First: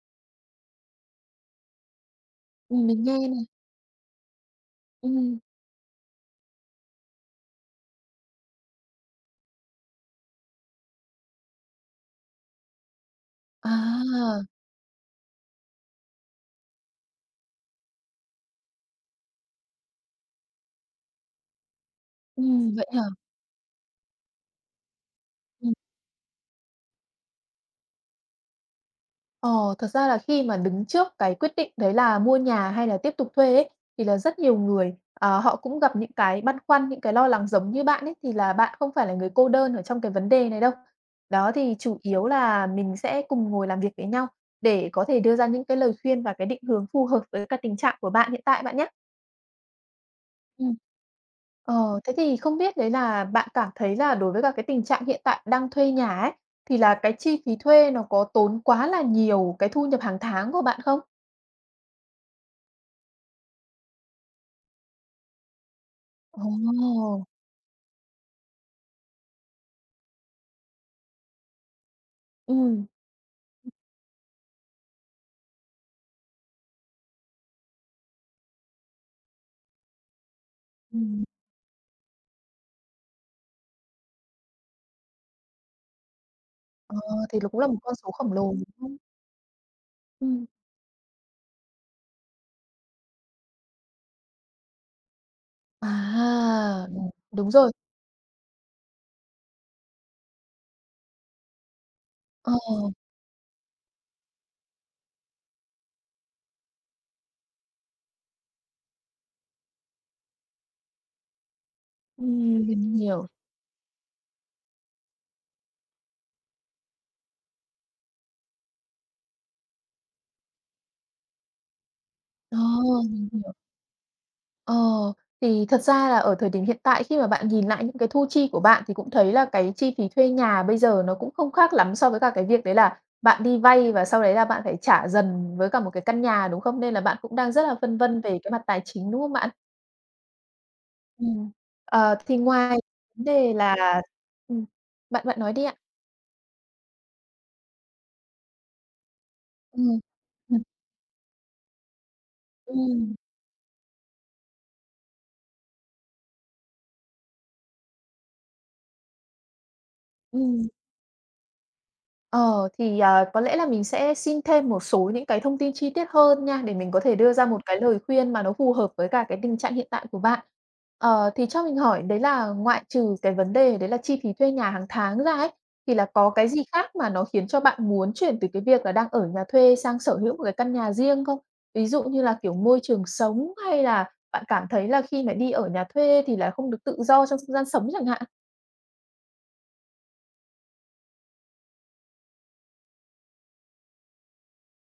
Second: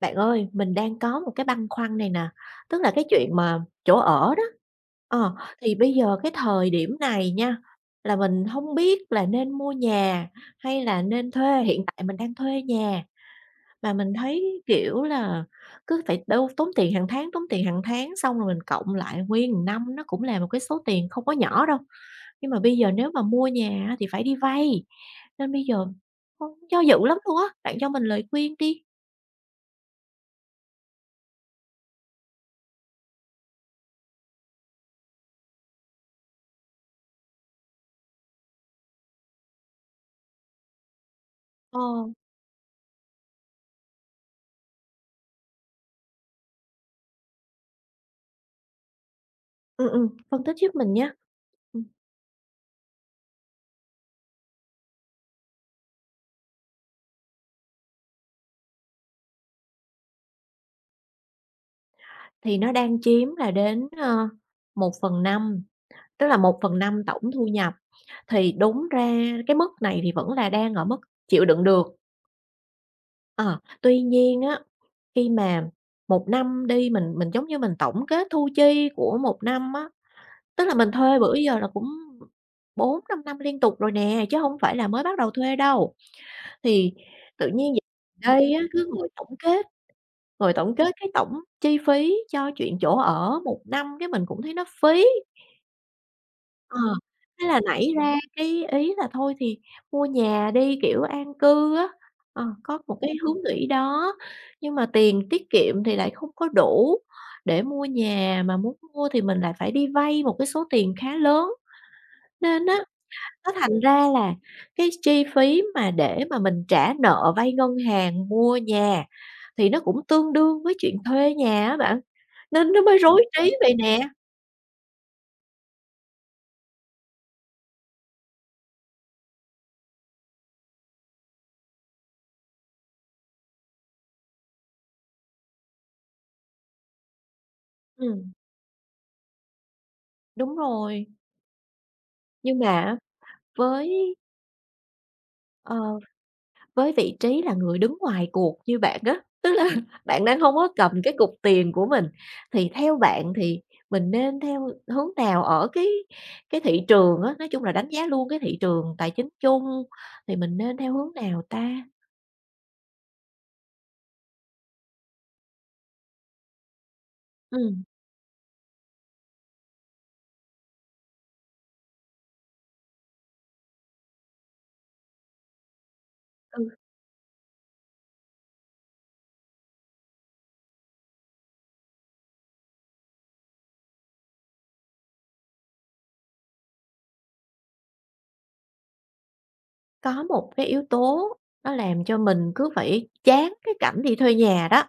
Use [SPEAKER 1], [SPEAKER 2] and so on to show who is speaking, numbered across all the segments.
[SPEAKER 1] Bạn ơi, mình đang có một cái băn khoăn này nè. Tức
[SPEAKER 2] Ừm,
[SPEAKER 1] là cái
[SPEAKER 2] mình nghe
[SPEAKER 1] chuyện
[SPEAKER 2] nè.
[SPEAKER 1] mà chỗ ở đó, ờ,
[SPEAKER 2] Ừm.
[SPEAKER 1] thì bây giờ cái thời điểm này nha, là mình hông biết là nên mua nhà hay là nên thuê, hiện tại mình đang thuê nhà. Mà mình
[SPEAKER 2] À.
[SPEAKER 1] thấy, kiểu là, cứ phải đâu tốn tiền hàng tháng, tốn tiền hàng tháng xong rồi mình cộng lại nguyên một năm nó cũng là một cái số tiền không có nhỏ đâu, nhưng mà
[SPEAKER 2] Ừm,
[SPEAKER 1] bây
[SPEAKER 2] vậy
[SPEAKER 1] giờ
[SPEAKER 2] hả?
[SPEAKER 1] nếu mà mua nhà á thì phải đi vay! Nên bây
[SPEAKER 2] Ừm.
[SPEAKER 1] giờ, ưm, do dự lắm luôn á, bạn cho mình lời khuyên đi.
[SPEAKER 2] Ờ, thật ra là khi mà đứng trước cái quyết định đấy là mua nhà hay là tiếp tục thuê ấy, thì là rất nhiều người, ờ, họ cũng gặp những cái băn khoăn, những cái lo lắng giống như bạn ấy thì là bạn không phải là người cô đơn ở trong cái vấn đề này đâu. Đó thì
[SPEAKER 1] Ờ.
[SPEAKER 2] chủ yếu là mình sẽ cùng ngồi làm việc với nhau để có thể đưa ra những cái lời khuyên và cái định hướng phù hợp với cái tình trạng của bạn hiện tại bạn nhá!
[SPEAKER 1] Ừm, ừm, phân tích
[SPEAKER 2] Ừm.
[SPEAKER 1] giúp mình nha. Ừm.
[SPEAKER 2] Ờ, thế thì không biết đấy là bạn cảm thấy là đối với cả cái tình trạng hiện tại đang thuê nhà ấy, thì là cái chi phí thuê nó có tốn quá là nhiều cái thu nhập hàng tháng của bạn không?
[SPEAKER 1] Thì nó đang chiếm là đến, ơ, 1/5, tức là 1/5
[SPEAKER 2] Ồ!
[SPEAKER 1] tổng thu nhập, thì đúng ra cái mức này thì vẫn là đang ở mức, chịu đựng được.
[SPEAKER 2] Ừm.
[SPEAKER 1] Ờ,
[SPEAKER 2] Ừm.
[SPEAKER 1] tuy nhiên á, khi mà 1 năm đi mình mình giống như mình tổng kết thu chi của 1 năm á. Tức là mình thuê
[SPEAKER 2] Ừm.
[SPEAKER 1] bữa giờ là cũng 4, 5 năm liên tục rồi nè, chứ hông phải là mới bắt đầu thuê đâu. Thì
[SPEAKER 2] Ờ, thì
[SPEAKER 1] tự
[SPEAKER 2] nó cũng là
[SPEAKER 1] nhiên
[SPEAKER 2] một
[SPEAKER 1] dạo
[SPEAKER 2] con số khổng
[SPEAKER 1] gần
[SPEAKER 2] lồ,
[SPEAKER 1] đây á,
[SPEAKER 2] đúng
[SPEAKER 1] cứ
[SPEAKER 2] hông?
[SPEAKER 1] ngồi tổng kết,
[SPEAKER 2] Ừm.
[SPEAKER 1] ngồi tổng kết cái tổng chi phí cho chuyện chỗ ở 1 năm cái mình cũng thấy nó phí. Ờ,
[SPEAKER 2] À!
[SPEAKER 1] thế
[SPEAKER 2] Đúng
[SPEAKER 1] là
[SPEAKER 2] rồi.
[SPEAKER 1] nảy ra cái ý là thôi thì, mua nhà đi, kiểu, an cư á. Ờ, có
[SPEAKER 2] Ồ.
[SPEAKER 1] một cái hướng nghĩ đó, nhưng mà tiền tiết kiệm thì lại không có đủ để mua nhà, mà muốn mua thì mình lại phải đi vay một cái số tiền khá lớn.
[SPEAKER 2] Ừm,
[SPEAKER 1] Nên á
[SPEAKER 2] mình hiểu.
[SPEAKER 1] nó thành ra là cái chi phí mà để mà mình trả nợ vay ngân hàng mua nhà thì nó cũng tương đương với chuyện thuê nhà á bạn,
[SPEAKER 2] Ờ,
[SPEAKER 1] nên nó mới rối
[SPEAKER 2] mình
[SPEAKER 1] trí
[SPEAKER 2] hiểu.
[SPEAKER 1] vậy nè.
[SPEAKER 2] Ờ, thì thật ra là ở thời điểm hiện tại khi mà bạn nhìn lại những cái thu chi của bạn thì cũng thấy là cái chi phí thuê nhà bây giờ nó cũng không khác lắm so với cả cái việc đấy là bạn đi vay và sau đấy là bạn phải trả dần với cả một cái căn nhà, đúng không? Nên là bạn cũng đang rất là phân vân
[SPEAKER 1] Ừm.
[SPEAKER 2] về cái mặt tài chính, đúng không bạn?
[SPEAKER 1] Đúng rồi.
[SPEAKER 2] Ừm, ờ, thì
[SPEAKER 1] Nhưng
[SPEAKER 2] ngoài
[SPEAKER 1] mà á,
[SPEAKER 2] v đề là
[SPEAKER 1] với
[SPEAKER 2] ừm, bạn bạn nói đi ạ.
[SPEAKER 1] Ờ, với vị trí là người đứng ngoài cuộc như bạn á, tức là
[SPEAKER 2] Ừm.
[SPEAKER 1] bạn đang hông
[SPEAKER 2] Ừm.
[SPEAKER 1] có cầm cái cục tiền của mình, thì theo
[SPEAKER 2] Ừm.
[SPEAKER 1] bạn thì mình nên theo hướng nào ở cái cái thị trường á, nói chung là đánh giá luôn cái thị trường tài chính chung, thì mình
[SPEAKER 2] Ừm.
[SPEAKER 1] nên theo hướng nào ta?
[SPEAKER 2] Ờ, thì, ờ, có lẽ là mình sẽ xin thêm một số những cái thông tin chi tiết hơn nha để mình có thể đưa ra một cái
[SPEAKER 1] Ừm.
[SPEAKER 2] lời khuyên mà nó phù hợp với cả cái tình trạng hiện tại của bạn. Ờ, thì cho mình hỏi đấy là ngoại trừ cái vấn đề đấy là chi phí thuê nhà hằng tháng ra ấy, thì là có cái gì
[SPEAKER 1] Ừ.
[SPEAKER 2] khác mà nó khiến cho bạn muốn chuyển từ cái việc là đang ở nhà thuê sang sở hữu một cái căn nhà riêng không? Ví dụ như là, kiểu, môi trường sống, hay là bạn cảm thấy là khi mà đi ở nhà thuê thì là không được tự do trong không gian sống chẳng hạn?
[SPEAKER 1] Có một cái yếu tố nó làm cho mình cứ phải chán cái cảnh đi thuê nhà đó,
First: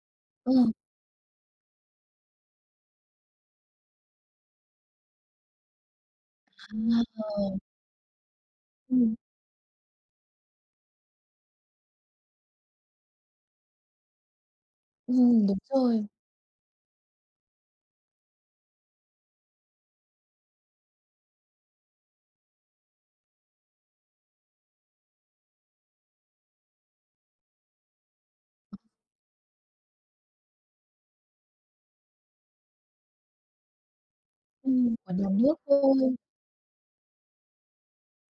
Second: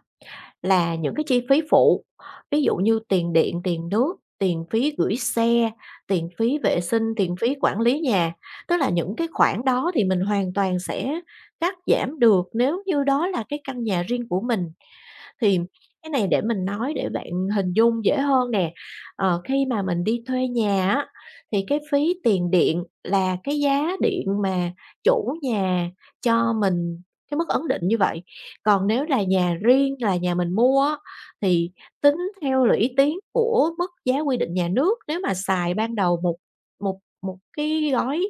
[SPEAKER 2] Ừ.
[SPEAKER 1] là những cái chi phí phụ, ví dụ như tiền điện, tiền nước, tiền phí gửi xe, tiền phí vệ sinh, tiền phí
[SPEAKER 2] Wow!
[SPEAKER 1] quản lý nhà. Tức là
[SPEAKER 2] Ừm.
[SPEAKER 1] những cái khoản đó thì mình hoàn toàn sẽ cắt giảm được nếu như đó là cái căn nhà riêng của mình.
[SPEAKER 2] Ừm,
[SPEAKER 1] Thì
[SPEAKER 2] đúng rồi.
[SPEAKER 1] cái này để mình nói để bạn hình dung dễ hơn nè. Ờ, khi mà mình đi thuê nhà á, thì cái phí tiền điện là cái giá điện mà chủ nhà cho mình cái mức ấn định như vậy. Còn nếu là nhà riêng là nhà mình mua á, thì tính theo là lũy tiến của mức giá quy định nhà
[SPEAKER 2] Ừm,
[SPEAKER 1] nước.
[SPEAKER 2] ở
[SPEAKER 1] Nếu
[SPEAKER 2] nhà
[SPEAKER 1] mà
[SPEAKER 2] nước
[SPEAKER 1] xài ban
[SPEAKER 2] thôi.
[SPEAKER 1] đầu một một một cái gói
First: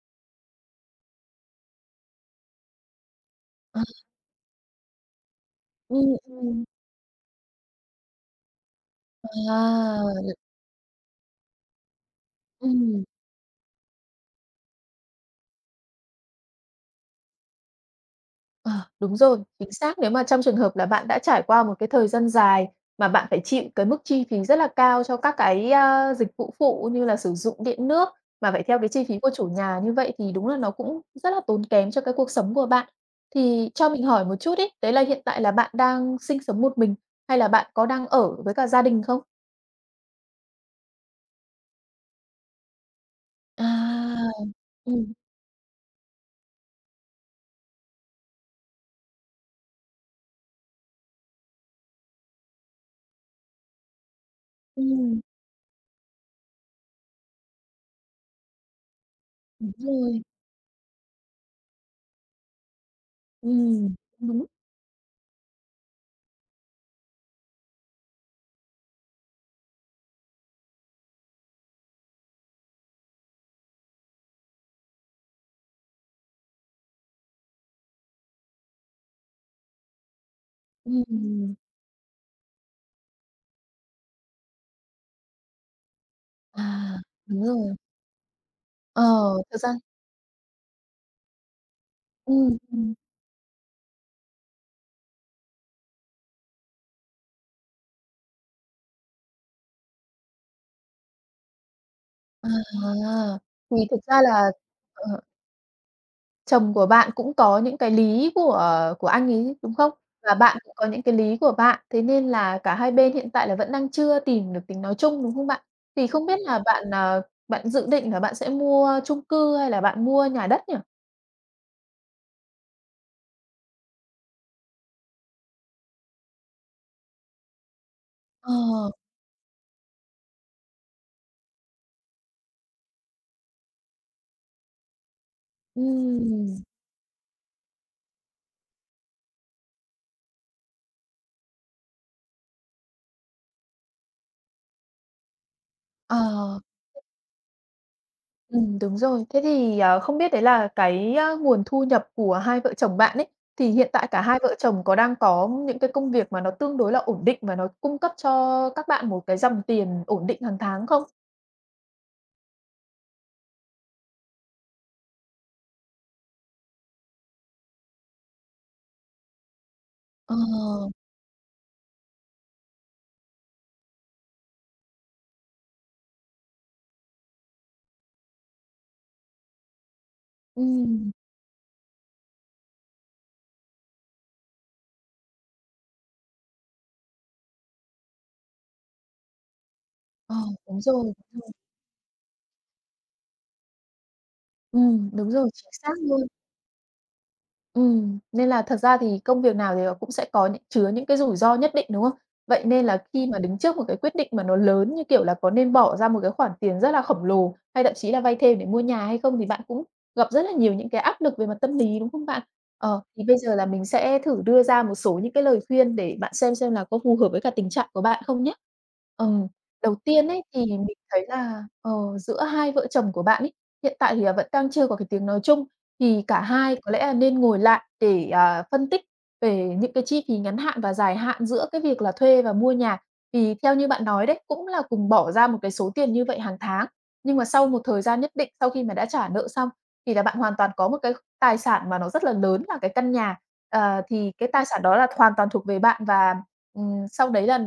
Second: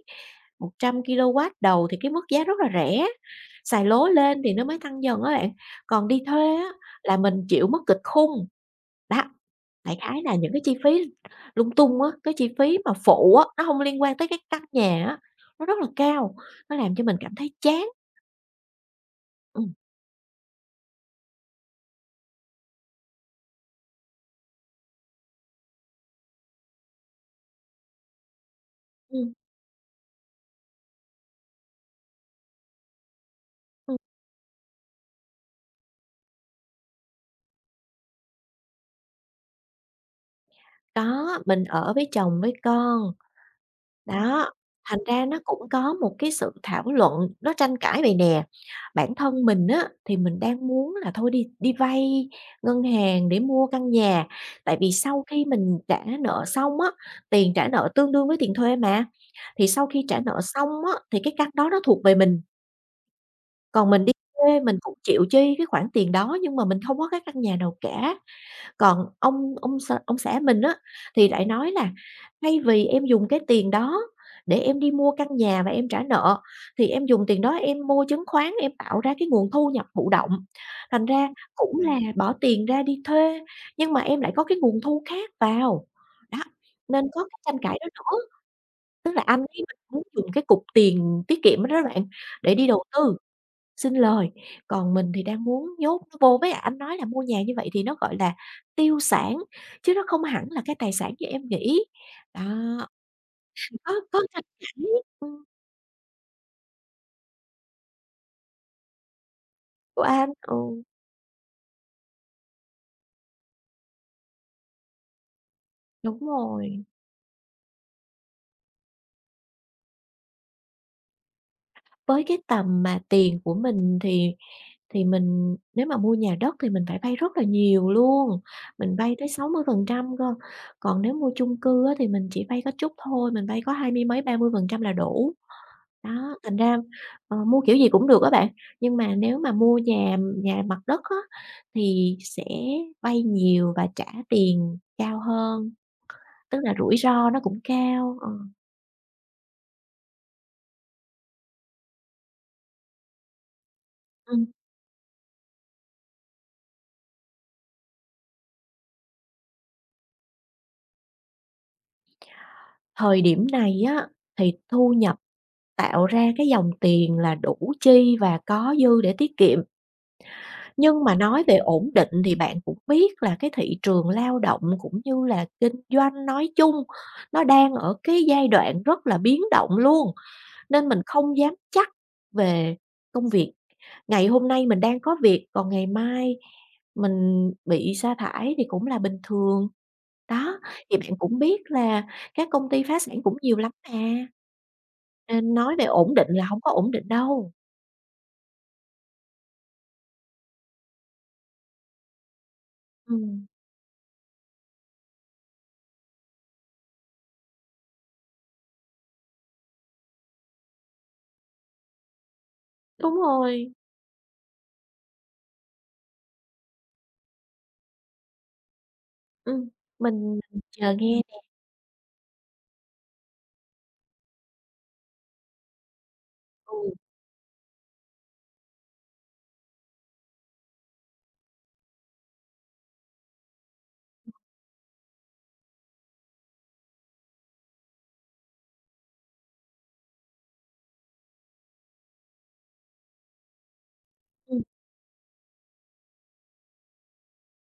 [SPEAKER 1] 100kW đầu thì cái mức giá rất là rẻ,
[SPEAKER 2] À.
[SPEAKER 1] xài lố lên thì nó mới tăng dần á các bạn,
[SPEAKER 2] Ừm,
[SPEAKER 1] còn đi thuê
[SPEAKER 2] ừm.
[SPEAKER 1] á là mình chịu mức kịch khung, đó. Đại
[SPEAKER 2] À!
[SPEAKER 1] khái
[SPEAKER 2] Đ
[SPEAKER 1] là những cái chi phí lung tung á, cái chi phí mà
[SPEAKER 2] Ừm.
[SPEAKER 1] phụ á, nó hông liên quan tới cái căn nhà á, nó rất là cao, nó làm cho mình cảm thấy chán.
[SPEAKER 2] Ờ, đúng rồi,
[SPEAKER 1] Ừm.
[SPEAKER 2] chính xác, nếu mà trong trường hợp là bạn đã trải qua một cái thời gian dài mà bạn phải chịu cái mức chi phí rất là cao cho các cái, ơ, dịch vụ phụ như là sử dụng điện nước mà phải theo cái chi phí của
[SPEAKER 1] Ừm.
[SPEAKER 2] chủ nhà như vậy thì đúng là nó cũng rất là tốn kém cho cái cuộc sống của bạn. Thì cho
[SPEAKER 1] Ừm.
[SPEAKER 2] mình hỏi một chút ấy, đấy là hiện tại là bạn đang sinh sống một mình hay là bạn có đang ở với cả gia đình không?
[SPEAKER 1] Có, mình ở với chồng với con.
[SPEAKER 2] À!
[SPEAKER 1] Đó, thành
[SPEAKER 2] Ừm.
[SPEAKER 1] ra nó cũng có một cái sự thảo luận nó tranh cãi vậy nè, bản thân mình á thì mình đang muốn là thôi đi đi vay ngân hàng để mua căn nhà, tại vì
[SPEAKER 2] Ừm.
[SPEAKER 1] sau khi mình trả nợ xong á, tiền trả nợ tương đương với tiền thuê mà, thì
[SPEAKER 2] Đúng
[SPEAKER 1] sau khi trả
[SPEAKER 2] rồi.
[SPEAKER 1] nợ xong á thì cái căn đó nó thuộc về mình. Còn
[SPEAKER 2] Ừm.
[SPEAKER 1] mình đi
[SPEAKER 2] Đúng.
[SPEAKER 1] thuê mình cũng chịu chi cái khoản tiền đó nhưng mà mình hông có cái căn nhà nào cả. Còn ông ông x ông xã mình á thì lại nói là "Thay vì em dùng cái tiền đó để em đi mua căn nhà và em trả nợ, thì em dùng tiền đó em mua chứng khoán em tạo ra cái nguồn thu nhập thụ động, thành ra
[SPEAKER 2] Ừm.
[SPEAKER 1] cũng là bỏ tiền ra đi thuê nhưng mà em lại có cái nguồn thu khác vào". Đó,
[SPEAKER 2] À,
[SPEAKER 1] nên có cái
[SPEAKER 2] đúng
[SPEAKER 1] tranh
[SPEAKER 2] rồi!
[SPEAKER 1] cãi đó nữa,
[SPEAKER 2] Ờ,
[SPEAKER 1] tức là anh
[SPEAKER 2] thực
[SPEAKER 1] ấy
[SPEAKER 2] ra
[SPEAKER 1] anh muốn dùng cái cục tiền tiết kiệm đó đó bạn, để
[SPEAKER 2] Ừm,
[SPEAKER 1] đi đầu
[SPEAKER 2] ừm.
[SPEAKER 1] tư, sinh lời, còn mình thì đang muốn nhốt nó vô, với lại anh nói là mua nhà như vậy thì nó gọi là tiêu sản, chứ nó không hẳn là cái tài sản như em nghĩ, đó.
[SPEAKER 2] À! Thì
[SPEAKER 1] Có
[SPEAKER 2] thực
[SPEAKER 1] có
[SPEAKER 2] ra
[SPEAKER 1] căng
[SPEAKER 2] là,
[SPEAKER 1] thẳng,
[SPEAKER 2] ờ
[SPEAKER 1] ừm.
[SPEAKER 2] Chồng của bạn cũng có những cái lý của của anh ấy, đúng không?
[SPEAKER 1] Của anh,
[SPEAKER 2] Và bạn cũng
[SPEAKER 1] ừ.
[SPEAKER 2] có những cái lý của bạn, thế nên là cả hai bên hiện tại là vẫn đang chưa tìm được tiếng nói chung, đúng không bạn? Thì
[SPEAKER 1] Đúng
[SPEAKER 2] không biết là
[SPEAKER 1] rồi.
[SPEAKER 2] bạn, ờ, bạn dự định là bạn sẽ mua chung cư hay là bạn mua nhà đất nhỉ?
[SPEAKER 1] Với cái tầm mà tiền của mình thì thì mình nếu mà mua nhà đất thì mình phải vay rất là nhiều luôn,
[SPEAKER 2] Ờ.
[SPEAKER 1] mình vay tới 60% cơ, còn nếu mua chung cư á thì mình chỉ vay có chút thôi, mình vay có hai mươi mấy, 30% là đủ. Đó, thành
[SPEAKER 2] Ừm.
[SPEAKER 1] ra, ờ, mua kiểu gì cũng được á bạn, nhưng mà nếu mà mua nhà nhà mặt đất á thì sẽ vay nhiều và trả tiền cao hơn,
[SPEAKER 2] Ờ.
[SPEAKER 1] tức là rủi ro nó cũng cao, ờ.
[SPEAKER 2] Ừm, đúng rồi. Thế thì, ờ, không biết đấy là cái nguồn thu nhập của hai vợ chồng bạn ấy, thì hiện tại cả hai
[SPEAKER 1] Ừm.
[SPEAKER 2] vợ chồng có đang có những cái công việc mà nó tương đối là ổn định và nó cung cấp cho các bạn một cái dòng tiền ổn định hàng tháng không?
[SPEAKER 1] Thời điểm này á thì thu nhập tạo ra cái dòng tiền là đủ chi và có dư để tiết kiệm.
[SPEAKER 2] Ờ.
[SPEAKER 1] Nhưng mà nói về ổn định thì bạn cũng biết là cái thị trường lao động cũng như là kinh doanh nói chung, nó đang ở cái giai đoạn rất là biến động luôn, nên mình
[SPEAKER 2] Ừm.
[SPEAKER 1] không dám chắc về công việc. Ngày hôm nay mình đang có việc, còn ngày mai mình bị sa thải thì cũng là bình thường.
[SPEAKER 2] Ờ,
[SPEAKER 1] Đó,
[SPEAKER 2] đúng
[SPEAKER 1] thì
[SPEAKER 2] rồi.
[SPEAKER 1] bạn cũng
[SPEAKER 2] Ừm.
[SPEAKER 1] biết là các công ty phá sản cũng nhiều lắm mà!
[SPEAKER 2] Ừm, đúng rồi,
[SPEAKER 1] Nên
[SPEAKER 2] chính
[SPEAKER 1] nói về
[SPEAKER 2] xác
[SPEAKER 1] ổn
[SPEAKER 2] luôn.
[SPEAKER 1] định là hổng có ổn định đâu!
[SPEAKER 2] Ừm, nên là thật ra thì công việc nào thì nó cũng sẽ có nh chứa những cái rủi ro nhất định, đúng không? Vậy nên là khi mà
[SPEAKER 1] Ừm.
[SPEAKER 2] đứng trước một cái quyết định mà nó lớn như, kiểu là, có nên bỏ ra một cái khoản tiền rất là khổng lồ, hay thậm chí là vay thêm để mua nhà hay không thì bạn cũng gặp rất là nhiều những cái áp lực về mặt tâm lý, đúng không bạn? Ờ,
[SPEAKER 1] Đúng
[SPEAKER 2] thì bây giờ là
[SPEAKER 1] rồi.
[SPEAKER 2] mình sẽ thử đưa ra một số những cái lời khuyên để bạn xem xem là có phù hợp với cả tình trạng của bạn không nhá. Ừm,
[SPEAKER 1] Ừm,
[SPEAKER 2] đầu tiên
[SPEAKER 1] mình
[SPEAKER 2] ấy thì
[SPEAKER 1] chờ
[SPEAKER 2] mình
[SPEAKER 1] nghe
[SPEAKER 2] thấy
[SPEAKER 1] nè.
[SPEAKER 2] là, ờ, giữa hai vợ chồng của bạn ấy, hiện tại thì là vẫn đang chưa có cái tiếng nói chung, thì cả hai
[SPEAKER 1] Ừ.
[SPEAKER 2] có lẽ nên ngồi lại để, à, phân tích về những cái chi phí ngắn hạn và dài hạn giữa cái việc là thuê và mua nhà. Thì theo như bạn nói
[SPEAKER 1] Ừm.
[SPEAKER 2] đấy, cũng là cùng bỏ ra một cái số tiền như vậy hàng tháng, nhưng mà sau một thời gian nhất định sau khi mà đã trả nợ xong thì là bạn hoàn toàn có một cái tài sản mà nó rất là lớn là cái căn nhà. Ờ, thì cái
[SPEAKER 1] Ừm.
[SPEAKER 2] tài sản đó là hoàn toàn thuộc về bạn và, ừm, sau đấy là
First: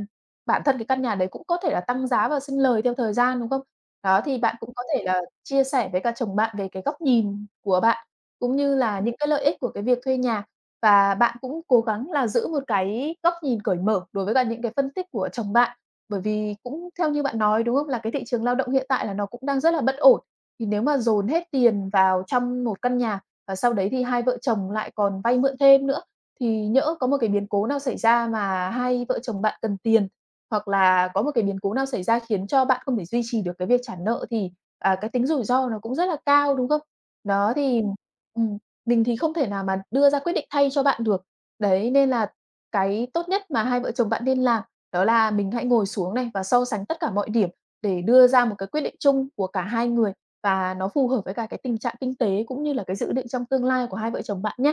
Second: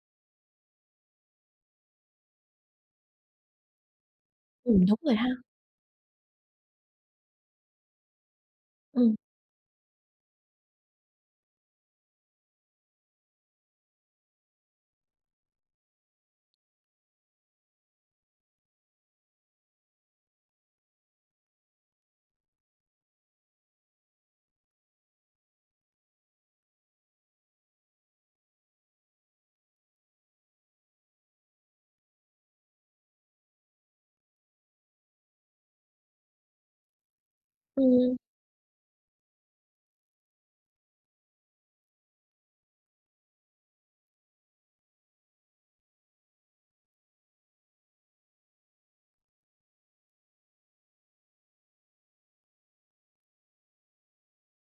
[SPEAKER 2] bản thân cái căn nhà đấy cũng có thể là tăng giá và sinh lời theo thời gian, đúng không? Đó, thì bạn cũng có
[SPEAKER 1] Ừm, đúng
[SPEAKER 2] thể
[SPEAKER 1] rồi
[SPEAKER 2] là
[SPEAKER 1] ha.
[SPEAKER 2] chia sẻ với cả chồng bạn về cái góc nhìn của bạn, cũng như là
[SPEAKER 1] Ừm.
[SPEAKER 2] những cái lợi ích của cái việc thuê nhà. Và bạn cũng cố gắng là giữ 1 cái góc nhìn cởi mở đối với cả những cái phân tích của chồng bạn. Bởi vì cũng theo như bạn nói, đúng không? Là cái thị trường lao động hiện tại là nó cũng đang rất là bất ổn. Thì nếu mà dồn hết tiền vào trong một căn nhà và sau đấy thì hai vợ chồng lại còn vay mượn thêm nữa thì nhỡ có một cái biến cố nào xảy ra mà hai vợ chồng bạn cần tiền, hoặc là có một cái biến cố nào xảy ra khiến cho bạn không thể duy trì được cái việc trả nợ, thì, à, cái tính rủi ro nó cũng rất là cao, đúng không? Đó, thì,
[SPEAKER 1] Ừm.
[SPEAKER 2] ừm, mình thì không thể nào mà đưa ra quyết định thay cho bạn được. Đấy, nên là cái tốt nhất mà hai vợ chồng bạn nên làm đó là mình hãy ngồi xuống này và so sánh tất cả mọi điểm để đưa ra một cái quyết định chung của cả hai người và nó phù hợp với cả cái tình trạng kinh tế, cũng như là cái dự định trong tương lai của hai vợ chồng bạn nhá!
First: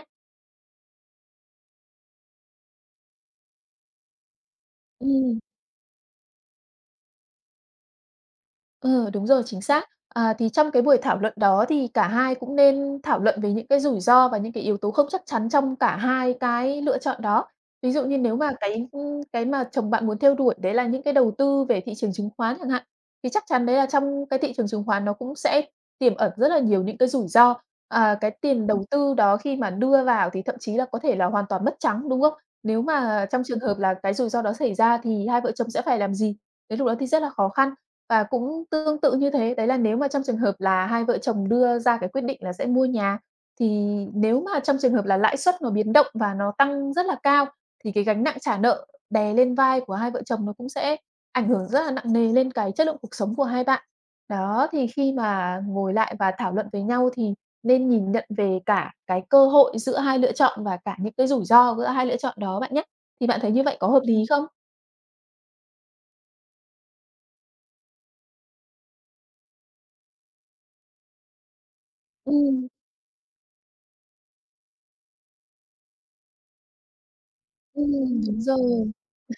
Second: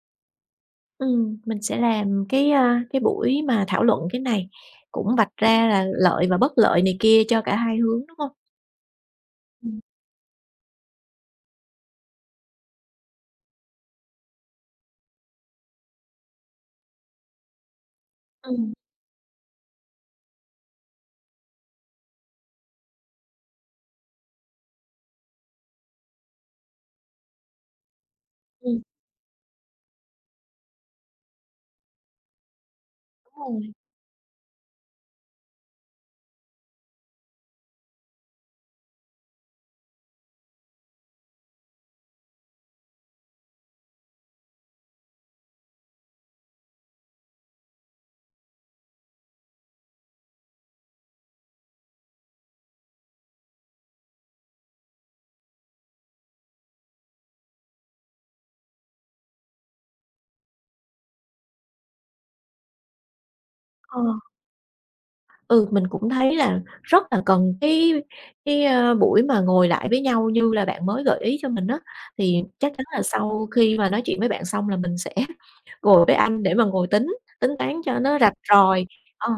[SPEAKER 1] Ừm, mình sẽ làm cái, a, cái buổi mà thảo luận cái này, cũng vạch
[SPEAKER 2] Ừm.
[SPEAKER 1] ra là lợi và bất lợi này kia cho cả hai hướng, đúng hông?
[SPEAKER 2] Ờ, đúng rồi, chính
[SPEAKER 1] Ừm.
[SPEAKER 2] xác. À, thì trong cái buổi thảo luận đó thì cả hai cũng nên thảo luận về những cái rủi ro và những cái yếu tố không chắc chắn trong cả hai cái lựa chọn đó. Ví dụ như nếu mà
[SPEAKER 1] Ừm.
[SPEAKER 2] cái, ưm, cái mà chồng bạn muốn theo đuổi đấy là những cái đầu tư về thị trường chứng khoán chẳng hạn, thì chắc chắn đấy là trong cái thị trường chứng khoán nó cũng sẽ tiềm ẩn rất là nhiều những cái rủi ro. À, cái tiền
[SPEAKER 1] Ừm.
[SPEAKER 2] đầu tư đó khi mà đưa vào thì thậm chí là có thể là hoàn toàn mất trắng, đúng không? Nếu mà
[SPEAKER 1] Đúng
[SPEAKER 2] trong trường
[SPEAKER 1] rồi.
[SPEAKER 2] hợp là cái rủi ro đó xảy ra thì hai vợ chồng sẽ phải làm gì? Đến lúc đó thì rất là khó khăn và cũng tương tự như thế. Đấy là nếu mà trong trường hợp là hai vợ chồng đưa ra cái quyết định là sẽ mua nhà, thì nếu mà trong trường hợp là lãi suất nó biến động và nó tăng rất là cao thì cái gánh nặng trả nợ đè lên vai của hai vợ chồng nó cũng sẽ ảnh hưởng rất là nặng nề lên cái chất lượng cuộc sống của hai bạn. Đó, thì khi mà ngồi lại và thảo luận với nhau thì nên nhìn nhận về cả cái cơ hội giữa hai lựa chọn và cả những cái rủi ro giữa hai lựa chọn đó bạn nhá, thì bạn thấy như vậy có
[SPEAKER 1] Ờ.
[SPEAKER 2] hợp lý không?
[SPEAKER 1] Ừ, mình cũng thấy là rất là cần cái cái, ơ, buổi mà ngồi lại với nhau như là bạn mới gợi ý cho mình á thì
[SPEAKER 2] Ừm.
[SPEAKER 1] chắc chắn là sau khi mà nói chuyện với bạn xong là mình sẽ ngồi với anh để mà ngồi tính, tính toán
[SPEAKER 2] Ưm,
[SPEAKER 1] cho nó rạch
[SPEAKER 2] đúng rồi.
[SPEAKER 1] ròi, ờ.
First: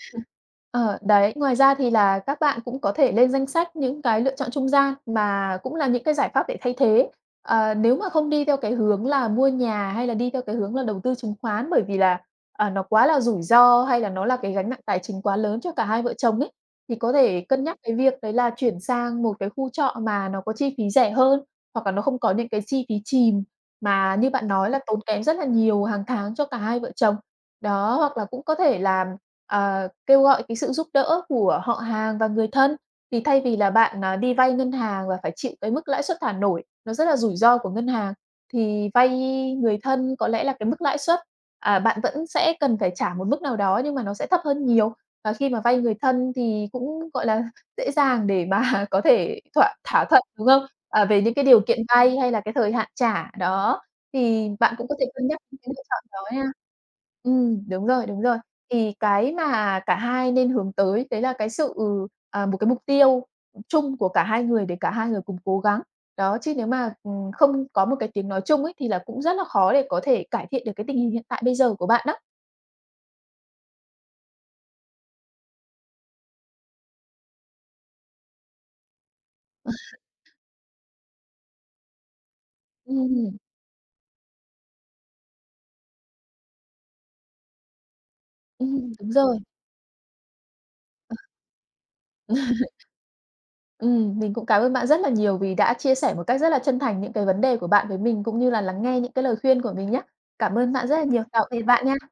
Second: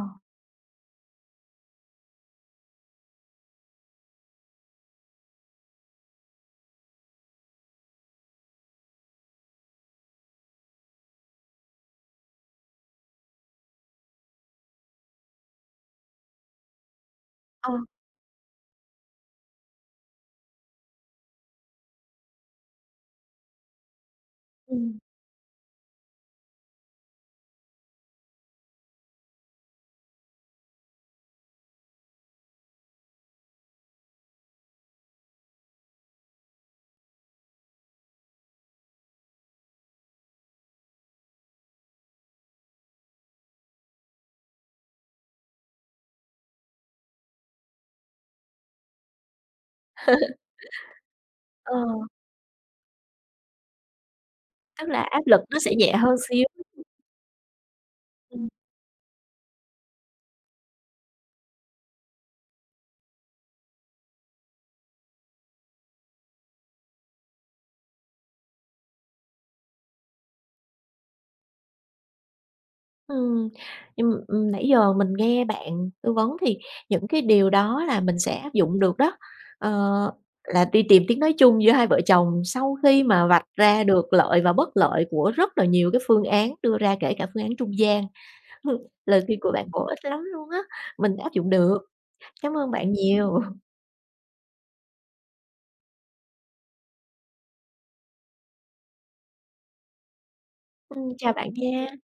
[SPEAKER 2] Ờ, đấy, ngoài ra thì là các bạn cũng có thể lên danh sách những cái lựa chọn trung gian mà cũng là những cái giải pháp để thay thế. Ờ, nếu mà không đi theo cái hướng là mua nhà hay là đi theo cái hướng là đầu tư chứng khoán bởi vì là, à, nó quá là rủi ro hay là nó là cái gánh nặng tài chính quá lớn cho cả hai vợ chồng ấy, thì có thể cân
[SPEAKER 1] Ờ.
[SPEAKER 2] nhắc cái việc đấy là chuyển sang một cái khu trọ mà nó có chi phí rẻ hơn, hoặc là nó không có những cái chi phí chìm mà như bạn nói là tốn
[SPEAKER 1] Ừm.
[SPEAKER 2] kém rất là nhiều hằng tháng cho cả hai vợ chồng. Đó, hoặc là cũng có thể có thể là, ờ, kêu gọi cái sự giúp đỡ của họ hàng và người thân, thì thay vì là bạn, ờ, đi vay ngân hàng và phải chịu cái mức lãi suất thả nổi, nó rất là rủi ro của ngân hàng thì vay người thân có lẽ là cái mức lãi suất à, bạn vẫn sẽ cần phải trả một mức nào đó nhưng mà nó sẽ thấp hơn nhiều. Và khi mà vay người thân thì cũng, gọi là, dễ dàng để mà có thể thỏa thả thuận, đúng không? À, về những cái điều
[SPEAKER 1] Ờ.
[SPEAKER 2] kiện vay hay là cái thời hạn trả, đó, thì bạn cũng
[SPEAKER 1] Tức
[SPEAKER 2] có
[SPEAKER 1] là
[SPEAKER 2] thể
[SPEAKER 1] áp
[SPEAKER 2] cân nhắc
[SPEAKER 1] lực nó
[SPEAKER 2] những cái
[SPEAKER 1] sẽ
[SPEAKER 2] lựa
[SPEAKER 1] nhẹ
[SPEAKER 2] chọn
[SPEAKER 1] hơn
[SPEAKER 2] đó
[SPEAKER 1] xíu.
[SPEAKER 2] nha. Ừm, đúng rồi, đúng rồi,
[SPEAKER 1] Ừm.
[SPEAKER 2] thì cái mà cả hai nên hướng tới đấy là cái sự à, một cái mục tiêu, ừm, chung của cả hai người để cả hai người cùng cố gắng. Đó, chứ nếu mà, ừm, không có một cái tiếng nói chung ấy, thì là cũng rất là khó để có thể cải thiện được cái tình hình hiện tại bây giờ của bạn đó.
[SPEAKER 1] Ừm, nh ừm, nãy giờ mình nghe bạn tư vấn thì những cái điều đó là mình sẽ áp dụng được đó, ờ, là đi tìm tiếng nói chung giữa hai vợ chồng sau khi mà
[SPEAKER 2] Ừm.
[SPEAKER 1] vạch ra được lợi và bất lợi của rất là nhiều cái phương án đưa ra kể cả phương án trung gian.
[SPEAKER 2] Ừm, đúng
[SPEAKER 1] Lời khuyên
[SPEAKER 2] rồi.
[SPEAKER 1] của bạn bổ ích lắm luôn á, mình áp dụng được. Cám ơn bạn nhiều.
[SPEAKER 2] Ừm, mình cũng cảm ơn bạn rất là nhiều vì đã chia sẻ một cách rất là chân thành những cái vấn đề của bạn với mình cũng như là lắng nghe những cái lời khuyên của mình nhá. Cảm ơn bạn rất là
[SPEAKER 1] Ừm,
[SPEAKER 2] nhiều,
[SPEAKER 1] chào
[SPEAKER 2] tạm
[SPEAKER 1] bạn
[SPEAKER 2] biệt bạn
[SPEAKER 1] nha.
[SPEAKER 2] nha.